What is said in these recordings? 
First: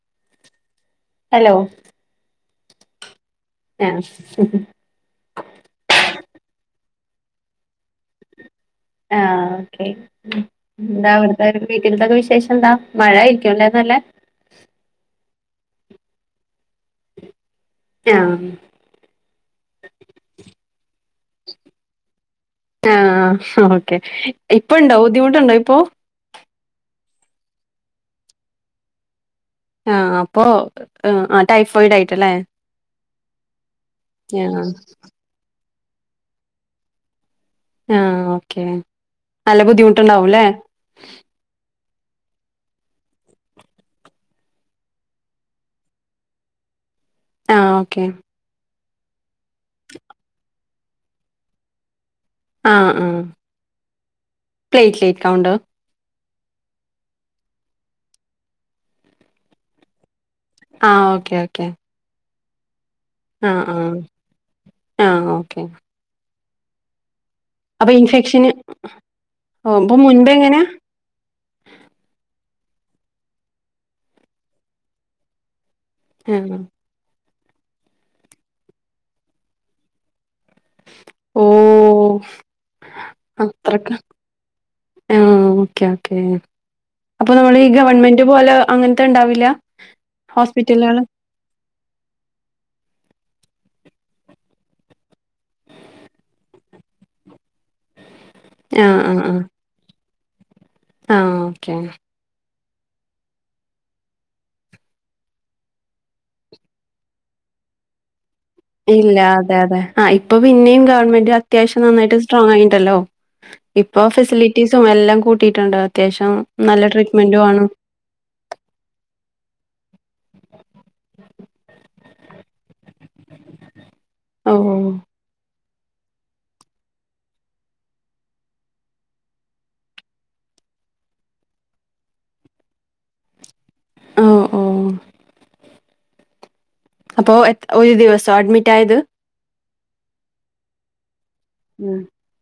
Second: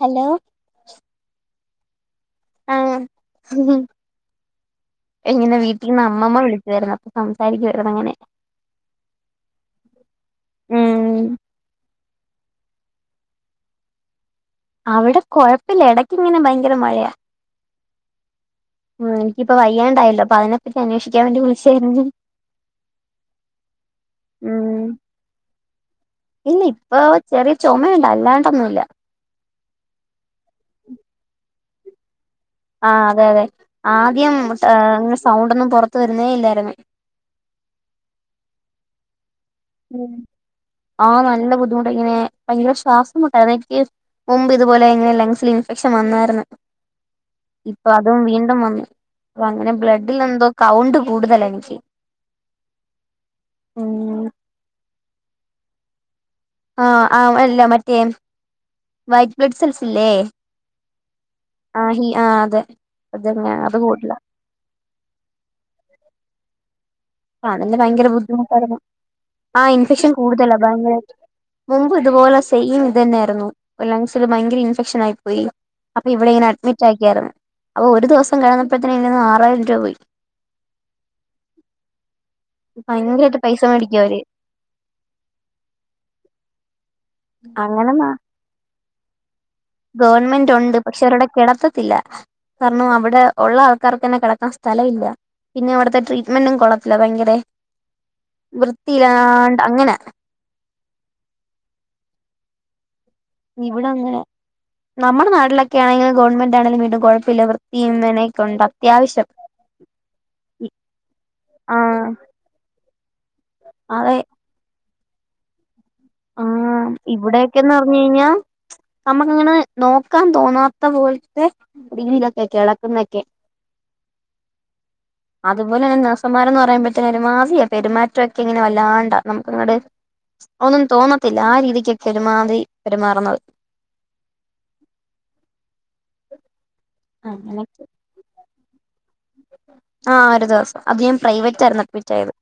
Hello ലോ ആഹ് എങ്ങനെ വീട്ടിൽന്ന അമ്മമ്മ വിളിച്ചു വായിരുന്നു സംസാരിക്കുവായിരുന്നു അങ്ങനെ ആ ഓക്കേ ഉം എന്താ അവിടുത്തെ വീട്ടിലൊക്കെ വി ശേഷം എന്താ മഴായിരിക്കുംല്ലേന്നല്ലേ അവിടെ കുഴപ്പില്ല ഇടക്ക് ഇങ്ങനെ ഭ ഭയങ്കര മഴ ആ എനിക്കിപ്പോ വയ്യാണ്ടായല്ലോ അപ്പൊ അതിനെപ്പറ്റി അന്വേഷിക്ക ഞാനവനെ വിളിച്ചായിരുന്നു ആ ഓക്കെ ഇപ്പ ഉം ഉണ്ടോ ബുദ്ധിമുട്ടുണ്ടോ ഇപ്പോ ഇല്ല ഇപ്പ ചെറിയ ചുമയുണ്ട് അല്ലാണ്ടൊന്നുമല്ല ആഹ അപ്പൊ ആ ടൈഫോയിഡ് ആയിട്ടല്ലേ ആ അതെ അതെ ആദ്യം ആ സൗണ്ട് ഒന്നും പുറത്ത് തീരുന്നേ ഇല്ലായിരുന്നു ആ ഓക്കെ നല്ല ബുദ്ധിമുട്ടുണ്ടാവുംല്ലേ അണ്ട് ഇങ്ങനെ ഭയങ്കര ശ്വാസമുണ്ടായിരുന്നു എനിക്ക് മുമ്പ് ഇതുപോലെ എങ്ങനെ ലങ്ങ്സിൽ ഇൻഫെക്ഷൻ വന്നായിരുന്നു ആ ഇപ്പൊ ഓക്കെ അതും വീണ്ടും വന്നു അപ്പം അങ്ങനെ ബ്ലഡിൽ എന്തോ കൗണ്ട് കൂടുതല എനിക്ക് ആഹ ആ ഉം പ്ലേറ്റ് ലേക്കാ ഉണ്ട് ആഹ് ആ അല്ല മറ്റേ വൈറ്റ് ബ്ലഡ് സെൽസ് ഇല്ലേ ആ ഓക്കെ ഓക്കെ ആ ഹി ആ അതെ അതന്നെ ആഹ് അത് ആഹ് കൂടില്ല ആഹ് ഓക്കെ ആണന്റെ അപ്പൊ ഭയങ്കര ഇൻഫെക്ഷന് ബുദ്ധിമുട്ടായിരുന്നു ആ ഓ അപ്പൊ ഇൻഫെക്ഷൻ മുൻപ് കൂടുതലാ എങ്ങനെയാ ഭയങ്കരായ്ട്ട് മുമ്പും ഇത്പോല അസ് ചെയ്യും ഇത് തന്നെയായിയിരുന്നു ലങ്സിില് ഭയങ്കര ഇൻഫെക്ഷൻ ആയി പോയി അപ്പൊ ഇവിടെ ഇങ്ങനെ ആ അഡ്മിറ്റ് ആക്കിയായിരുന്നു അപ്പൊ ഒരു ദിവസം കിടന്നപ്പോഴത്തന് ഇന്ന് ആറായിരം രൂപ പോയി ഓ ഭയങ്കരമായിട്ട് പൈസ അത്രക്ക് മേടിക്കും അവര് ആ ഓക്കെ ഓക്കെ അപ്പൊ നമ്മൾ ഈ അങ്ങനെ ഗവൺമെന്റ് പോലെ അങ്ങനത്തെ ഉണ്ടാവില്ല ഗവൺമെന്റ് ഉണ്ട് ഹോസ്പിറ്റലുകള് പക്ഷെ അവരുടെ കിടത്തത്തില്ല കാരണം അവിടെ ഉള്ള ആൾക്കാർക്കെന്നെ കിടക്കാൻ സ്ഥലം ഇല്ല പിന്നെ ഇവിടത്തെ ട്രീറ്റ്മെന്റും കൊളത്തില്ല ഭയങ്കര വൃത്തില്ലാണ്ട് അങ്ങനെ ആഹ് ഓക്കെ ഇവിടെ അങ്ങനെ നമ്മുടെ നാട്ടിലൊക്കെ ആണെങ്കിൽ ഗവമെന്റ് ആണെങ്കിലും കുഴപ്പില്ല വൃത്തിയും മെനയും ഇല്ല അതെ അതെ ആ ഇപ്പൊ പിന്നെയും ഗവൺമെന്റ് അത്യാവശ്യം ആഹ് നന്നായിട്ട് സ്ട്രോങ് ആയിണ്ടല്ലോ ഇപ്പൊ അതെ ഫെസിലിറ്റീസും എല്ലാം കൂട്ടിയിട്ടുണ്ട് അത്യാവശം ആ ഇവിടെൊക്കെന്ന് പറഞ്ഞ് കഴിഞ്ഞാൽ നമ്മുക്ക്ങ്ങനെ നോക്കാൻ തോന്നാത്ത പോലത്തെ ടിന്നിലൊക്കെ കിടക്കുനൊക്കെ ഓ അതുപോലെ തന്നെ നഴ്സമാരെന്ന് പറയുമ്പോ ഒരുമാതിരി പെരുമാറ്റം ഒക്കെ ഇങ്ങനെ വല്ലാണ്ടാ നമുക്ക് ഇങ്ങട് ഒന്നൊന്നും തോന്നത്തില്ല ആ രീതിക്ക പെരുമാറി പെരുമാറുന്നത് ഓ ഓ അപ്പൊ എ ഒരു ദിവസൊ അഡ്മിറ്റ് ആയത് ആ ഒരു ദിവസം അത് ഞാൻ പ്രൈവറ്റായിരുന്നു ഉം. അഡ്മിറ്റായത്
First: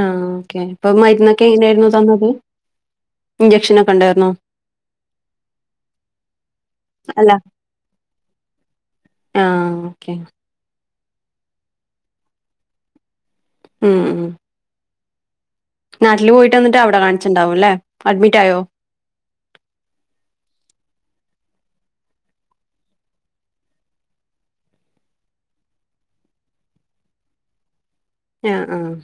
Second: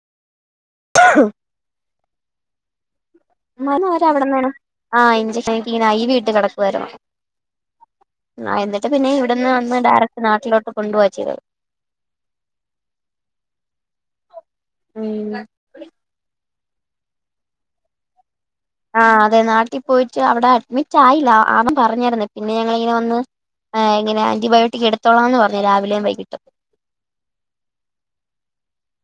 ആഹ് ഓക്കെ അപ്പൊ മരുന്നൊക്കെ എങ്ങനെയായിരുന്നു തന്നത് ഇഞ്ചക്ഷനൊക്കെ അവര ഉണ്ടായിരുന്നോ അവിടന്നാണ് ആ [unintelligible] ഇഞ്ചക്ക തീനയി വീട്ട് കിടക്ക വര അല്ല ആ എന്നിട്ട് പിന്നെ ആ ഇവിടെന്ന് വന്ന് ഓക്കെ ഡയറക്ട് നാട്ടിലോട്ട് കൊണ്ടുവച്ചത് ഉം ഉം ഉം നാട്ടില് പോയിട്ട് വന്നിട്ട് അവിടെ കാണിച്ചിണ്ടാവും ല്ലേ അഡ്മിറ്റ് ആയോ ആഹ അതെ നാട്ടിൽ പോയിട്ട് അവിടെ അഡ്മിറ്റ് ആയില്ല ആമ്മൻ പറഞ്ഞരുന്ന പിന്നെ ഞങ്ങിങ്ങനെ വന്ന് ആ എങ്ങനെ ആന്റിബയോട്ടിക് എടുത്തോളാംന്ന് പറഞ്ഞ് രാവിലേം വൈകിട്ടും [unintelligible] ആഹ് ആഹ്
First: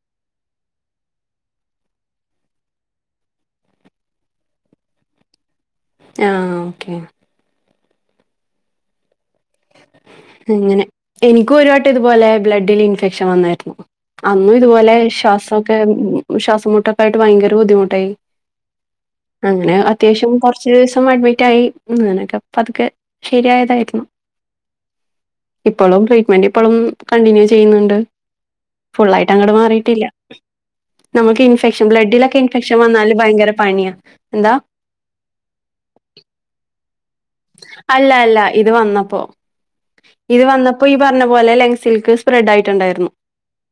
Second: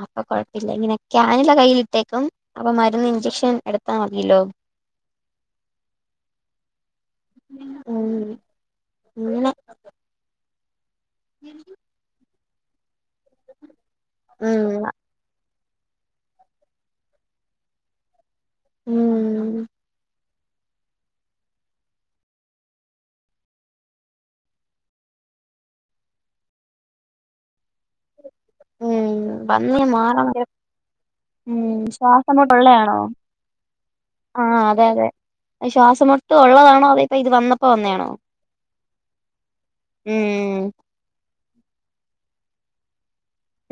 അപ്പൊ കൊഴപ്പില്ല ഇങ്ങനെ ആയ കയ്യിലിട്ടേക്കും അപ്പൊ മരുന്ന് ഇഞ്ചക്ഷൻ എടുത്താ മഞ്ഞല്ലോ ആഹ ഓക്കെ ഉ അങ്ങനെ ഇങ്ങനെ എനിക്കും ഒരുവട്ടം ഇതുപോലെ ബ്ലഡിൽ ഇൻഫെ വന്നായിരുന്നു അന്നും ഉം ഇതുപോലെ ശ്വാസ ശ്വാസംമുട്ടൊക്കെ ആയിട്ട് ഭയങ്കര ബുദ്ധിമുട്ടായി ഉം അങ്ങനെ അത്യാവശ്യം കൊറച്ച് ദിവസം അഡ്മിറ്റായി അങ്ങനൊക്കെ പത്ക്കെ ശരിയായതായിരുന്നു ഇപ്പോളും ട്രീറ്റ്മെന്റ് ഇപ്പോളും കണ്ടിന്യൂ ചെയ്യുന്നുണ്ട് ഫുൾ ഉം ആയിട്ട് അങ്ങോട്ട് വന്ന് മാറിട്ടില്ല മാറാൻ ഭയങ്കര നമുക്ക് ഉം ഇൻഫെക്ഷൻ ബ്ലഡിലൊക്കെ ഇൻഫെക്ഷൻ ശ്വാസംമുട്ടുള്ളയാണോ വന്നാല് ഭയങ്കര പണിയ എന്താ ശ്വാസമൊട്ട് ഉള്ളതാണോ അതെപ്പ ഇ അല്ല അല്ല ഇത് വന്നപ്പോ ഇത് ഉം വന്നപ്പോ ഈ പറഞ്ഞ [unintelligible] സ്പ്രഡ് ആയിട്ടുണ്ടായിരുന്നു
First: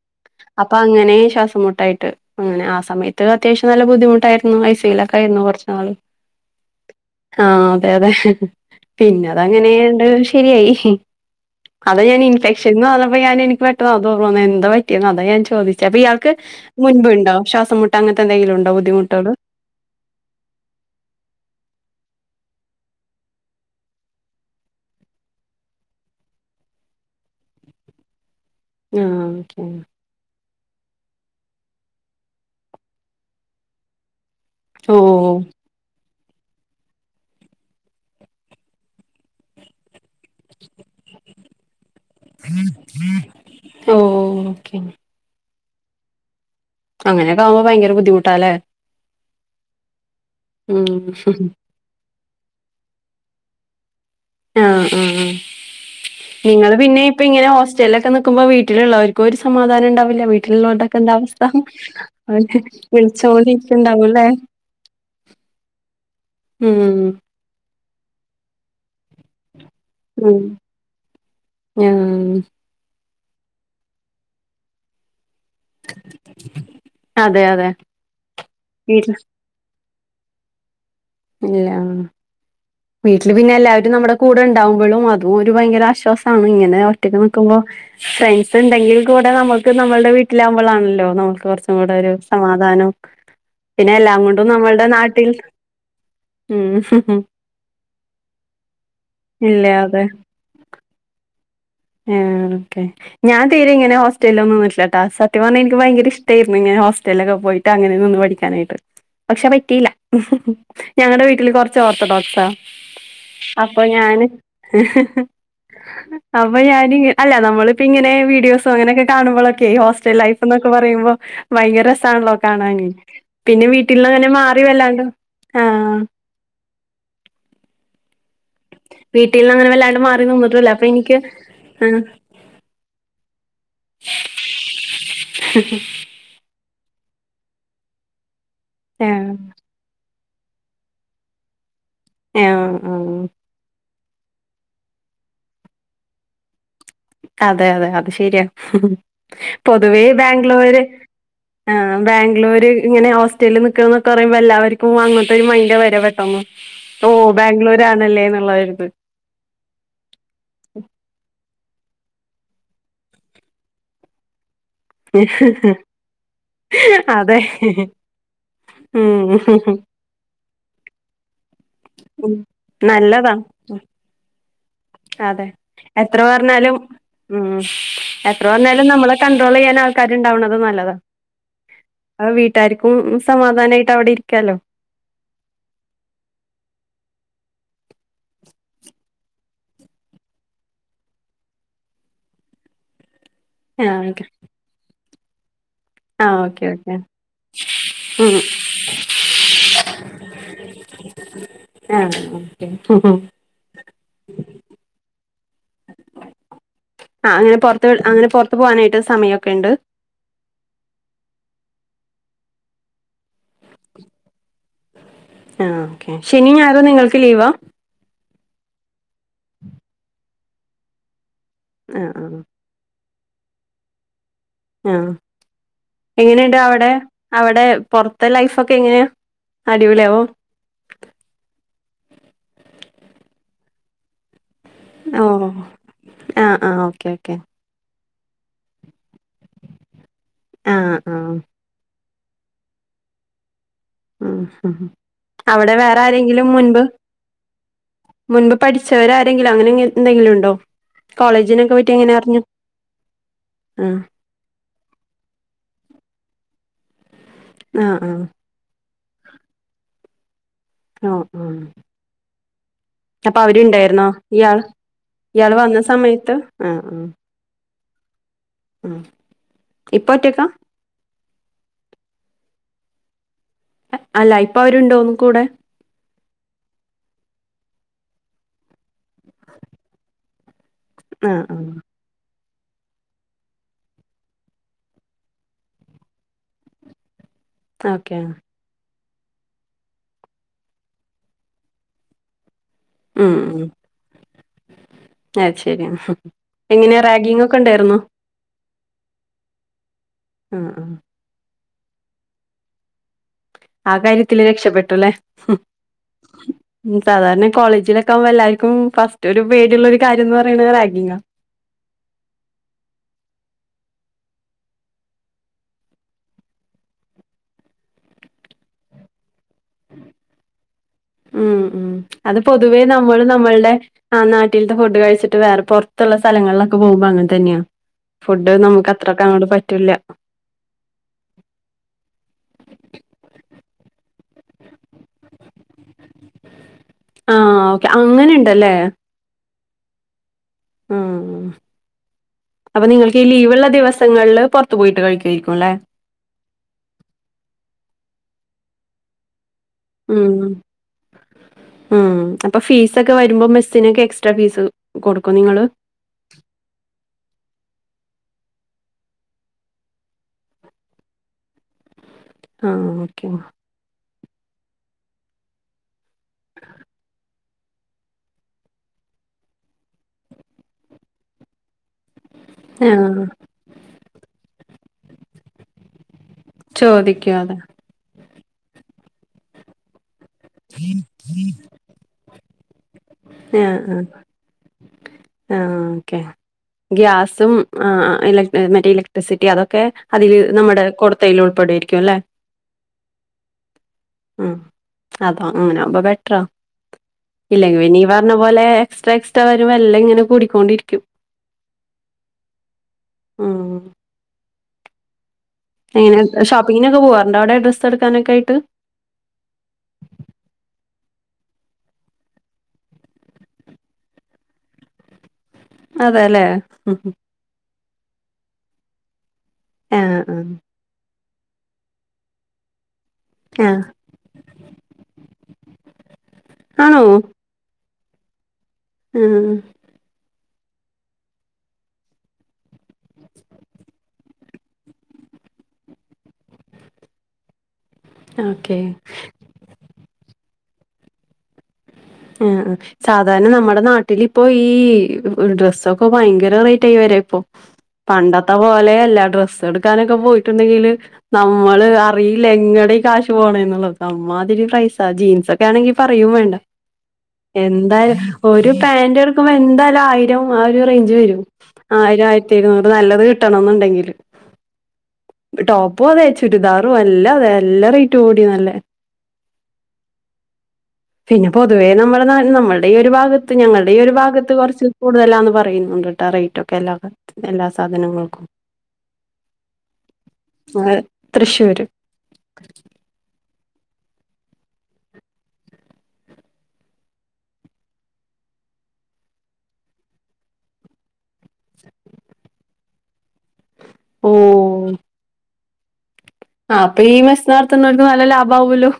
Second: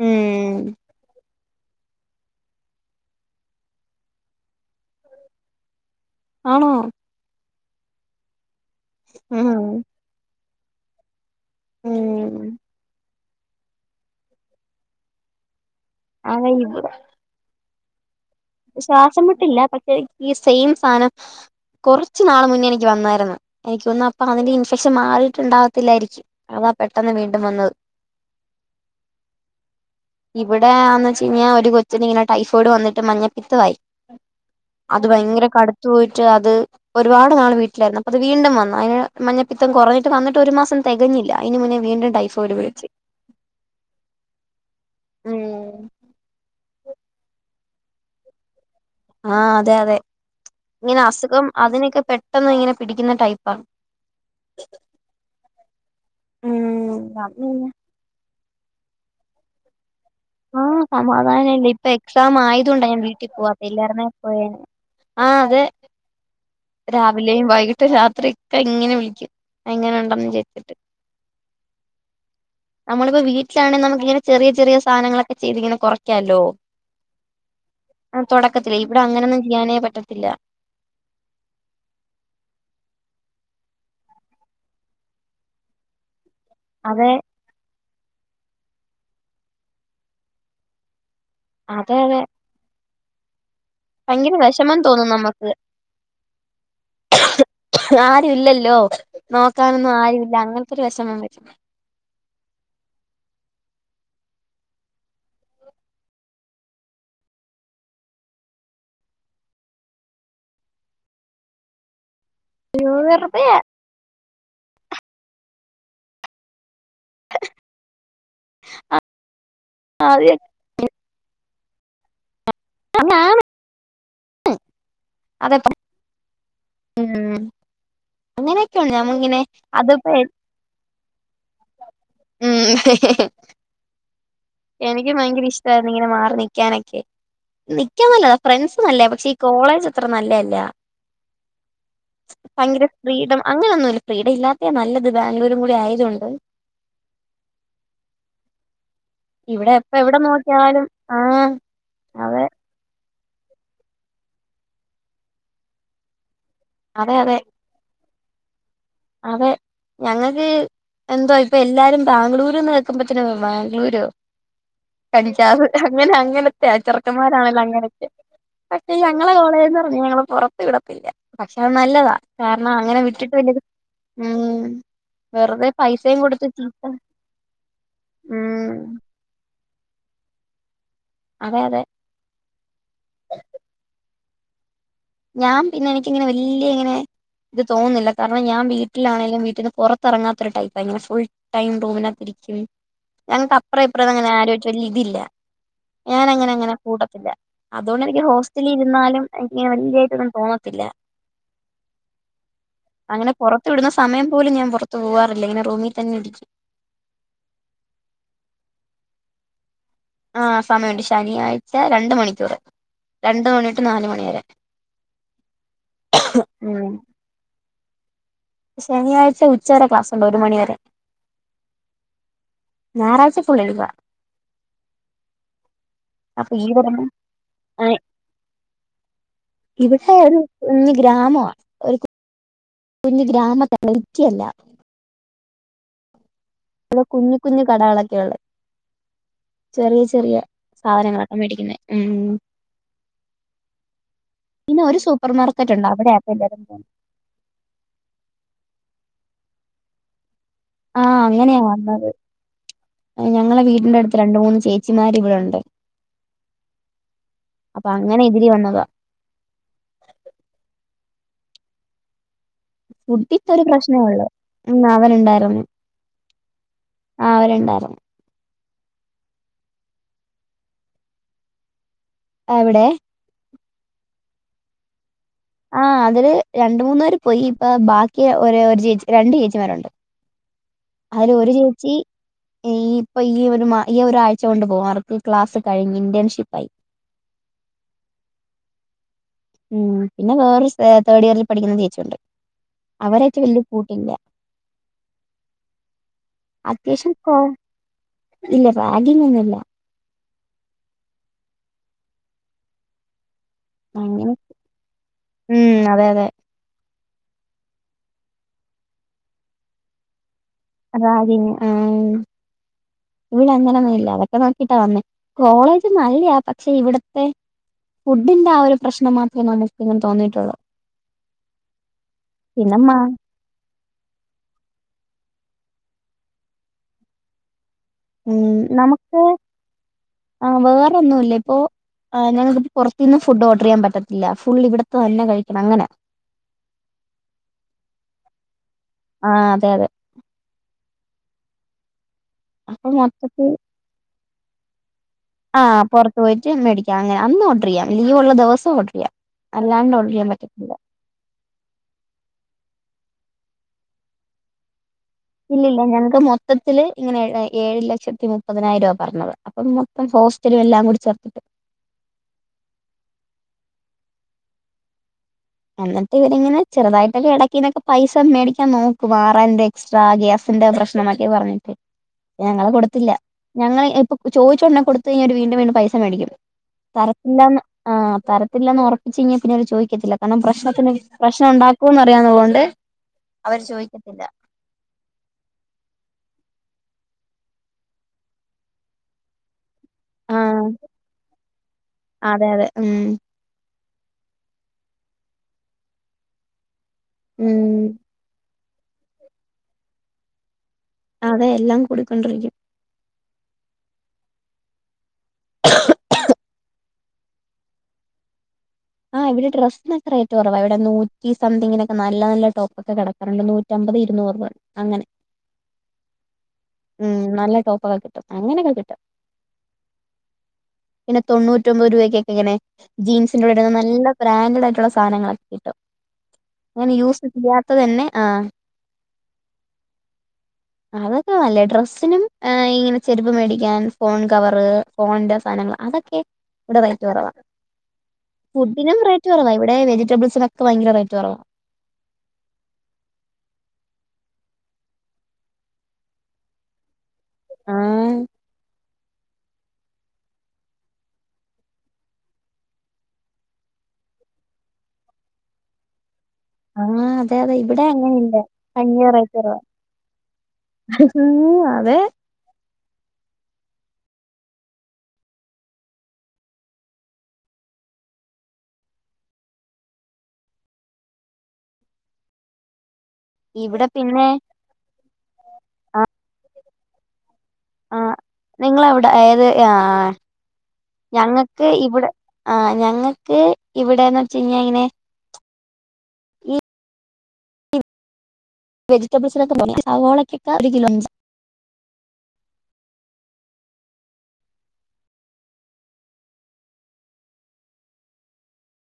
ഉം അപ്പോ അങ്ങനെ ശ്വാസം ബുദ്ധിമുട്ടായിട്ട് അനെ ആ സമയത്ത് അത്യാവശ്യം നല്ല ബുദ്ധിമുട്ടായിരുന്നു ഐസിയിലൊക്കെയിരുന്നു കുറച്ച നാള് ആണോ ആ അതെ അതെ പിന്നെ ഉം അതങ്ങനെങ്ങ്ശരിയായി അത ാൻ ഉം ഇൻഫെക്ഷൻന്ന് പറഞ്ഞപ്പോ ഞാ എനിക്ക് പെട്ടോ അത്ോഓവോന്ന എന്താ പറ്റിയന്ന് അത ഞാൻ ചോദിച്ചു അപ്പൊ ഇയാൾക്ക് അതെ മുൻപ് ഉണ്ടാവും ശ്വാസം മുട്ട് അങ്ങനത്തെ എന്തെങ്കിലും ഉണ്ടോ ബുദ്ധിമുട്ടുകള് ശ്വാസംമുട്ടില്ല പക്ഷെ ഈ സെയിം സാധനം കുറച്ചു നാള് മുന്നേ എനിക്ക് വന്നായിരുന്നു എനിക്ക് വന്ന അപ്പൊ അതിന്റെ ഇൻഫെക്ഷൻ മാറിയിട്ടുണ്ടാവത്തില്ലായിരിക്കും അതാ പെട്ടെന്ന് വീണ്ടും വന്നത് ആഹ് ഓക്കെ ഇവിടെ യാന്ന്ച് പിന്നെ ഒരു കൊച്ചിന് ഇങ്ങനെ ടൈഫോയിഡ് വന്നിട്ട് മഞ്ഞപ്പിത്തായി അത് ഓഹ് ഭയങ്കര കടുത്തു പോയി അത് ഒരുപാട് നാള് വീട്ടിലായിരുന്നു അപ്പ അത് വീണ്ടും വന്നു അതിന് മഞ്ഞപ്പിത്തം കുറഞ്ഞ വന്നിട്ട് ഒരു മാസം തികഞ്ഞില്ല ഇനി മുന്നേ നീണ്ടും ഡൈഫോ ഒരു വിളച്ച് ഓഹ് ഓക്കെ ഉ അങ്ങനെയൊക്കെകുമ്പോ ഭയങ്കര ബുദ്ധിമുട്ടല്ലേ ആഹ അതെ അതെ ഇങ്ങനെ അസുഖം അതിനൊക്കെ പെട്ടന്ന് ഇങ്ങനെ പിടിക്കുന്ന ടൈപ്പാണ് ആ നിങ്ങള് ഉം പിന്നെ ഇപ്പം ഇങ്ങനെ വന്നില്ല ഹോസ്റ്റലൊക്കെ നിക്കുമ്പോ വീട്ട മറ്റിലുള്ളവർക്കും ഒരു സമാധാനം ഉണ്ടാവും ആഹ് വീട്ടിലോണ്ടൊക്കെ എന്ത അവസ്ഥെ സമാധാനല്ല ഇപ്പൊ എക്സാം ആയതുകൊണ്ടാ ഞാൻ വീട്ടിൽ വിളിച്ചപോലി പോവാത്തെ ഇട്ട ഇല്ലായിരുന്നേ ഇണ്ടാവൂല്ലേ പോയേനെ ആഹ് അതെ രാവിലെയും വൈകിട്ട് രാത്രി ഒക്കെ ഇങ്ങനെ വിളിക്കും എങ്ങനെ ഉണ്ടെന്ന് ഉം വിചാരിച്ചിട്ട് ആഹ് നമ്മള് ഇപ്പ വീട്ട്ലാണെ നമുക്ക് ഇങ്ങനെ ചെറിയ ചെറിയ സാധനങ്ങളെ ചെയ്തിങ്ങനെ കൊറയ്ക്കല്ലോ അതെ അതെ ആ തുടക്കത്തിലേ ഇവിടെ വീട്ടില് അങ്ങനെൊന്നും ചെയ്യാനേ പറ്റ ഇല്ല ഇല്ല വീട്ടിൽ പിന്നെ എല്ലാവരും നമ്മുടെ കൂടെ ഉണ്ടാവുമ്പൊളും അതും ഒരു ഭയങ്കര ആശ്വാസം അമ്മ ഇങ്ങനെ അതെ ഒറ്റക്ക് ന്ന്ക്കുമ്പോ ഫ്രണ്ട്സ് ഉണ്ടെങ്കിൽ കൂടെ നമുക്ക് നമ്മളുടെ വീട്ടിലാകുമ്പോഴാണല്ലോ നമു കുറച്ചും കൂടെ അതെ ഒരു അതെ സമാധാനോം ഭയങ്കര വിഷമം തോന്നും നമുക്ക് ഉം ആരുുംല്ലല്ലോ ഇല്ല നോക്കാനൊന്നും ആരുില്ല അങ്ങനെ ഒരു ദിവസം ഞാൻ വരും ആ ഓക്കെ ഞാ തീരെ ഇങ്ങനെ ഹോസ്റ്റലിൽ ഒന്നും നിന്നിട്ടില്ല ട്ടാ സത്യം പറഞ്ഞ എനിക്ക് ഭയങ്കര ഇഷ്ടായിരുന്നു ഹോസ്റ്റലിലൊക്കെ പോയിട്ട് അങ്ങനെ നിന്ന് പഠിക്കാനായിട്ട് പക്ഷെ പറ്റീല്ല ഞങ്ങടെ വീട്ടില് കൊറച്ച് ഓർത്തഡോക്സ് വെറുതെ അപ്പം ഞാൻ അപ്പം ഞാൻ അല്ല നമ്മളിപ്പം ഇങ്ങനെ വീഡിയോസോ അങ്ങനെയൊക്കെ കാണുമ്പോഴൊക്കെയേ ഹോസ്റ്റൽ അതെ ലൈഫ് എന്നൊക്കെ പറയുമ്പോ ഭയങ്കര രസാണോ കാണാ അതാണ് പിന്നെ വീട്ടിൽ അങ്ങനെ മാറി വല്ലാണ്ടോ അതെ ആഹ അങ്ങനെയൊക്കെയണ്ട് ഞമ്മ ഇങ്ങനെ വീട്ടിൽന്നങ്ങനെ വല്ലാണ്ട് അത്പ്പോ മാറി നിന്നിട്ടുല്ല. അപ്പൊ എനിക്ക് ആഹ് ഉം എനിക്ക് ഭയങ്കര ഇഷ്ടായിരുന്നു ഇങ്ങനെ മാറി നിക്കാനൊക്കെ നിക്കാൻ പോല്ല ഫ്രണ്ട്സ് നല്ല പക്ഷെ ഈ ആഹ് കോളേജ് അത്ര നല്ലല്ല ആഹ് ഭയങ്കര ആഹ് ഫ്രീഡം അങ്ങനൊന്നുവില്ല ഫ്രിഡ ഇല്ലാത്തെ നല്ലത് ബാംഗ്ലൂരും കൂടി ആയത് കൊണ്ട് അതെ അതെ അത ശെരിയാ ഇവിടെ എപ്പ പൊതുവേ എവിടെ ബാംഗ്ലൂര് നോക്കിയാലും ആഹ് ആ അതെ ബാംഗ്ലൂര് ഇങ്ങനെ ഹോസ് മറ്റൽ നിക്കുന്ന എന്നൊക്കെ പറയുമ്പോ എല്ലാവർക്കും അങ്ങട്ടത്തെൊരു മൈൻഡ വരെ പെട്ടെന്ന് ഓ അതെ അതെ ബാംഗ്ലൂര ആണല്ലേ ല്ലായിരുന്നു അതെ ഞങ്ങക്ക് എന്ത ഇപ്പൊ എല്ലാരും ബാംഗ്ലൂര്ന്ന് കേക്കുമ്പോത്തനെ ബാംഗ്ലൂരുോ കടിച്ചത് അങ്ങനെ അങ്ങനത്തെെയ അതെ. ചെറുക്കന്മാരാണല്ലോ അങ്ങനത്തെ പക്ഷെ ഞങ്ങളെ ഉം. കോളേജ്ന്ന് പറഞ്ഞ ഞങ്ങള് പുറത്ത് വിടത്തില്ല പക്ഷെ അത് നല്ലതാ കാരണം അങ്ങനെ വിട്ടിട്ട് വലിയത് ഉ ഉം അതെ വെറുതെ പൈസയും എത്ര കൊടുത്ത് പറഞ്ഞാലും ചീത്ത ഉം എത്ര ഉം വന്നാലും നമ്മളെ കണ്ട്രോൾ ചെയ്യാൻ ആൾക്കാരുണ്ടാവ്ണതും നല്ലത അതെ അതെ ട്ടാരിക്കും സമാധാനായിട്ട് അവിടെ ഇരിക്കാലോ ഞാൻ പിന്നെ എനിക്കി ങ്ങനെ വല്ല്യ ങ്ങനെ ഇത് തോന്നില്ല കാരണം ഞാൻ വീട്ടിലാണെങ്കിലും വീട്ടിന് പുറത്തിറങ്ങാത്തരു ടൈപ്പ് ഇങ്ങനെ ഫുൾ ടൈം റൂമിനകത്തിരി ഉം ഞങ്ങക്ക് അപ്പ്രം ആഹ് ഇപ്രേ ഓക്കെ. ങ്ങനെ ആലോയ്ച്ച് ഒര് ഇതില്ല ഞാാന ആഹ് അങ്ങനെ ഓക്കെ, അങ്ങനെ ഓക്കെ. കൂട്ടത്തില്ല അതുകൊണ്ട് എനിക്ക് ഉം. ഹോസ്റ്റല ഇരുന്നാലും എനിക്കങ്ങനെ രിയായിട്ടൊന്നും തോന്നത്തില്ല ആഹ് ഓക്കെ. അങ്ങനെ പുറത്ത് വിടുന്ന സമയം പോലും ഞാൻ പുറത്തു പോവാ ആഹ് അങ്ങനെ പൊറത്ത് അങ്ങനെ പൊറത്ത പോവാനായിട്ട് ഒര് സമയൊക്കെ ണ്ട് ആഹ്സമയൊണ്ട് ശനിയാഴ്ച രണ്ട് മണിക്കൂർ രണ്ട മണിട്ട് നാല മണിിവരെ ആ ഓക്കെ ശനിഞായറും നിങ്ങൾക്ക് ലീവാ ശനിയാഴ്ച ഉച്ചരെ ക്ലാസ്സ്ണ്ട് ഒരു മണിവരെ ആ ആ ഞാറാഴ്ച ഫുള്ളെഴുതുവാ ആഹ് അപ്പൊ എങ്ങനെയുണ്ട് ഈ അവിടെ വരുന്ന അവിടെ ആഹ് പൊറത്തെ ലൈഫൊക്കെ എങ്ങനെയാ ഇവിടെ അടിപൊളിയാവോ ഒരു കുഞ്ഞു ഗ്രാമവാ ഒരു കുഞ്ഞു ഗ്രാമത്താ റ്റിയല് [unintelligible] ഓ ആ ആ അത് ഓക്കെ ഓക്കെ കുഞ്ഞു കുഞ്ഞ് കടകളൊക്കെ ചെറിയ ചെറിയ ആ ആ സാധനങ്ങളൊകെമേടിക്കുന്ന ഉം ഉം പിന്നെ ഹ ഒരു സൂപ്പർ മാർക്കറ്റ് അവിടെ ഉണ്ട് അവിടെയാ ഇപ്പൊ വേറാരെങ്കിലും എല്ലാരും മുൻപ് പോകുന്നെ മുൻപ് പഠിച്ചവരാരെങ്കിലും അങ്ങനെ ഇങ്ങ് എന്തെങ്കിലും ഉണ്ടോ ആഹ് അങ്ങനെയാ കോളേജിനൊക്കെ പോയിട്ട് വന്നത് എങ്ങനെ അറിഞ്ഞത് ഞങ്ങളെ വീടിന്റെ അടുത്ത് രണ്ട മൂന്ന് ചേച്ചിമാര് ഇവിടെണ്ട് ആ അപ്പൊ ആ അങ്ങനെ ഇതിരി വന്നതാ ആഹ് ഉം അപ്പൊ ഫുഡിത്തെ ഒരു പ്രശ്നേ അവരുണ്ടായിരുന്നോ ഉള്ളൂ ഇയാൾ ഉം ഇയാൾ അവനുണ്ടായിരുന്നു വന്ന സമയത്ത് ആഹ് ആഹ് ഉം ഇപ്പൊ ഒറ്റക്കാ എവിടെ അല്ല ഇപ്പൊ അവരുണ്ടോന്നുന്നു ആ അതില് രണ്ടു മൂന്നു പേര് പോയി ഇപ്പൊ ബാക്കി ഒര് ഒരു ചേച്ചി രണ്ട് ചേച്ചിമാരൊണ്ട് അതിൽ ആ ഒരു ആ ചേച്ചി ഈ ഇപ്പൊ ഈ ഒരു മാ ഈ ഒരാഴ്ച കൊണ്ടാ പോകാറ് ഇപ്പൊ ഈ ക്ലാസ് കഴിഞ്ഞു ഇന്റേൺഷിപ്പായി ഓക്കെ ഉം പിന്നെ വേറെ സ് തേർഡ് ഇയറിൽ പഠിക്കുന്ന നിച്ചിണ്ട് അവരായിട്ട് വല്യര് കൂട്ടില്ല അ ശരി എങ്ങനെയാ അത്യാവശ്യം കോ റാഗിങ് ഒക്കെ ഉണ്ടായിരുന്നു ഇല്ല റാഗിങ്ങൊന്നുല്ല ആ ആ ആ അങ്ങനെ കാര്യത്തില് രക്ഷപ്പെട്ടു അല്ലേ ഉം അതെ അതെ ഉം സാധാരണ ഈ കോളേജിലൊക്കെ ആവുമ്പോ എല്ലാരിക്കും ഫസ്റ്റ് ഒരു പേടിയുള്ള ഒരു കാര്യൊന്ന് പറഞ് [unintelligible] ന് ആ ഇവിടെ അന്നേര അതൊക്കെ നോക്കിട്ടാ വന്നേ കോളേജ് നല്ലയാാ പക്ഷെ ഇവിടത്തെ ഫുഡിന്റെ ആ ഒരു പ്രശ്നം മാ ഉം ഉം അത് പിന്നെ പൊതുവേ മാ നമ്മള് നമ്മൾടെ ആ നാട്ടിൽത്തെ ഫുഡ് കഴിച്ചിട്ട് വേറെ പൊറത്തൊള്ള സ്ഥലങ്ങളിലൊക്കെ പോകുമ്പോ അങ്ങനെ തന്നെയാണ് ഫുഡ് നമുക്ക് അത്രൊക്കെ അങ്ങോട് പറ്റൂല ആഹ് വേറെൊന്നൊല്ല ഇപ്പൊ ഞ [unintelligible] പൊറത്തിന്ന് ഫുഡ് ഓർഡർ ചെയ്യാൻ പറ് പല്ല ഫുൾ ഇവിടത്ത തന്നെ കഴിക്കണം അങ്ങനെ ആഹ് ഓക്കെ അങ്ങനുണ്ട്ല്ലേ ആഹ അതെ അതെ ഉ അപ്പൊ നിങ്ങൾക്ക് ഈ ലീവ്ള്ള ദിവസങ്ങളില് പുറത്തു പോയിട്ട് കഴിക്ക ആഹ് പൊറത്തു പോയിട്ട് മേടിക്കാം അങ്ങനെ അന്ന് ഓർഡർയ്യാം ഇനിയൊള്ള ദിവസോർഡർ ചെയ്യാം അല്ലാണ്ട് ഓർഡർ ചെയ്യാൻ ഉം പറ്റത്തില്ല ഉം അപ്പ ഫീസക്കെ വരുമ്പോ മെസിനൊെ എക്സ്ട്രാീസും ഇല്ലല്ല ഞങ്ങക്ക് മൊത്തത്തില്ൽ ഇങ്ങനെ ഏഴ് ലക്ഷത്തി മ മുപ്പതിനായിരം രൂപ പറഞ്ഞത് അപ്പം മൊത്തം ഹോസ്റ്റലും എല്ലാം കൂടി ചേർത്തിട്ട് ആ ഓക്കെ എന്നിട്ട് ഇവരിങ്ങനെ ചെറുതായിട്ടൊക്കെ ഇടക്കിങ്ങനൊക്കെ പൈസ മേടിക്കാൻ നോക്കും ആറായിരം രൂപ എക്സ്ട്രാ ഗ്യാസ് ന്റെ പ്രശ്നൊക്കെ പറഞ്ഞിട്ട് ഞങ്ങളെ കൊടുത്തില്ല ആഹ് ഞങ്ങള്ൾ ഇപ്പൊ ചോദിച്ചോണ്ട കൊടുത്ത് കഴിഞ്ഞഞ് ഒരു വീണ്ടും വീണ്ടും പൈസ മേടിക്കും ചോദിക്കാതെ തരത്തില്ലാന്ന് ആ് തരത്തില്ലന്ന് ഒറപ്പിച്ച് ക [unintelligible] പിന്നെ അവര് ചോയ്ക്കത്തില്ല കാരണം പ്രശ്നത്തിന് പ്രശ്നം ഒണ്ടാക്കൂന്ന് അറിയാവുന്ന കൊണ്ട് അവര് ആഹ് ആഹ് ചോദിക്കത്തില്ല ആഹ് ഓക്കെ ഗ്യാസും ആന് മറ്റേ ഇലക്ട്രിസിറ്റി അതൊക്കെ ക്കെ അതിൽ ആഹ് നമ്മുടെ കൊടുത്തതിൽ ഉൾപ്പെടെയിരിക്കും അല്ലെ അതെ അതെ ഉം അഹ് അതാ അങ്ങനൊവുമ്പോ ബെറ്ററാ ഇല്ലെങ്കി ഉം പിന്നെ ഇ പറഞ്ഞ പോലെ എക്സ്ട്രാ എക്സ്ട്രാ വരും വെല്ല ങ്ങനെ കൂടിക്കൊണ്ടിരിക്ക അതെ എല്ലാം കൊടുക്കണ്ട വരും ആഹ എങ്ങനെ ഷോപ്പിങ്ങിനൊക്കെ പോവാറണ്ട് അവിടെ ഡ്രസ്സ് എടുക്കാനൊക്കെ ആയിട്ട് ആഹ് ഇവി ഡ്രസ് നൊക്കെ റേറ്റ് കൊറവ ഇവടെ നൂറ്റി സംതിങ്ങിനൊക്കെ നല്ല നല്ല ടോപ്പ് ഒക്കെ കെടക്ക്ണ് ണ്ട് നൂറ്റമ്പത് ഇരുന്നൂർ അങ്ങനെ അതെല്ലേ ഓ കിട്ടും അങ്ങനൊക്കെ കിട്ടും ആഹ് ആ പിന്നെ തൊണ്ണൂറ്റൊമ്പത് രൂപയ്ക്കൊക്കെ ഇങ്ങനെ ജീൻസിന്റെടെ ആഹ് നല്ല ബ്രാൻഡ് ആയിട്ടുള്ള സാധനങ്ങളൊക്കെ കിട്ടും ഞാൻ ആണോ യൂസ് ചെയ്യാത്തത് തന്നെ ആ ആഹ് അതൊക്കെ നല്ലേ ഡ്രസ്സിനും ഹേ ഇങ്ങനെ ചെരുപ്പ് മേടിക്കാൻ ഫോൺ കവറ് ഫോണിന്റെ സാധനങ്ങൾ അതൊക്കെ ഇവിടെ റേറ്റ് കുറവാണ്. ഓക്കെ ഫുഡിനും റൈറ്റ് കൊറവ ഇവിടെ വെജിറ്റബിൾസിനൊക്കെ ഭയങ്കര റൈറ്റ് കൊറവ ആ ആ സാധാരണ നമ്മുടെ നാട്ടിലിപ്പോ ഈ ഡ്രസ്സൊക്കെ ഭയങ്കര റേറ്റ് ആയി വരാ ആഹ് പണ്ടത്തെ പോലെയല്ല ഡ്രസ് ടുക്കാനൊക്കെ പോയിട്ടുണ്ടെങ്കിൽ നമ്മള് അറിയില്ല എങ്ങടെ ഈ കാശ് പോന്ന എന്നുള്ളത് മാതിരി പ്രൈസ ജീൻസ് ഒക്കെ ആണെങ്കി പറയും വേണ്ട. ആ അതെ അതെ ഇവിടെ എന്തായാലും അങ്ങനെയില്ല ഒരു ഭയങ്കര പാന്റ് റേറ്റ് എടുക്കുമ്പോ കുറവാ എന്തായാലും ആയിരം ആ ഒരു റേഞ്ച് വരും. ഉം അതെ ആയിരം ആയിര ആയിരത്തി ഇരുനൂറു നല്ലത് കിട്ടണ എന്നുണ്ടെങ്കില് ടോപ്പും അതെ ചുരിദാറുംഎല്ലാം അതെ എല്ലാ റേറ്റും കൂടി നല്ലേ പിന്ന പൊതുവേ നമ്മളെ നാ നമ്മളുടെ ഈ ഒരു ഭാഗത്ത് ഇവിടെ ഞങ്ങളുടെ ഈ ഒരു പിന്നെ ഭാഗത്ത് കുറച്ച് കൂടുതലാന്ന് പറയുന്നുണ്ട്. റെയിറ്റ് ഒക്കെല്ലൻ [unintelligible] ആ നിങ്ങളെവിടെ ഏത് ആ ഏഹ് ഞങ്ങക്ക് തൃശ്ശൂര് ഇവിടെ ആ ഞങ്ങക്ക് ഇവിടെന്ന് വെച്ച കഴഞ്ഞാ ഇങ്ങനെ ഈ വെജിറ്റബിൾസിനൊക്കെ [unintelligible] സവോളക്കക്കെ ഒരു കിലോ അഞ്ച ഓ ആ അപ്പീ ഈ മെസ് നടത്തുന്നവർക്ക് നല്ല ലാഭവോല്ലോ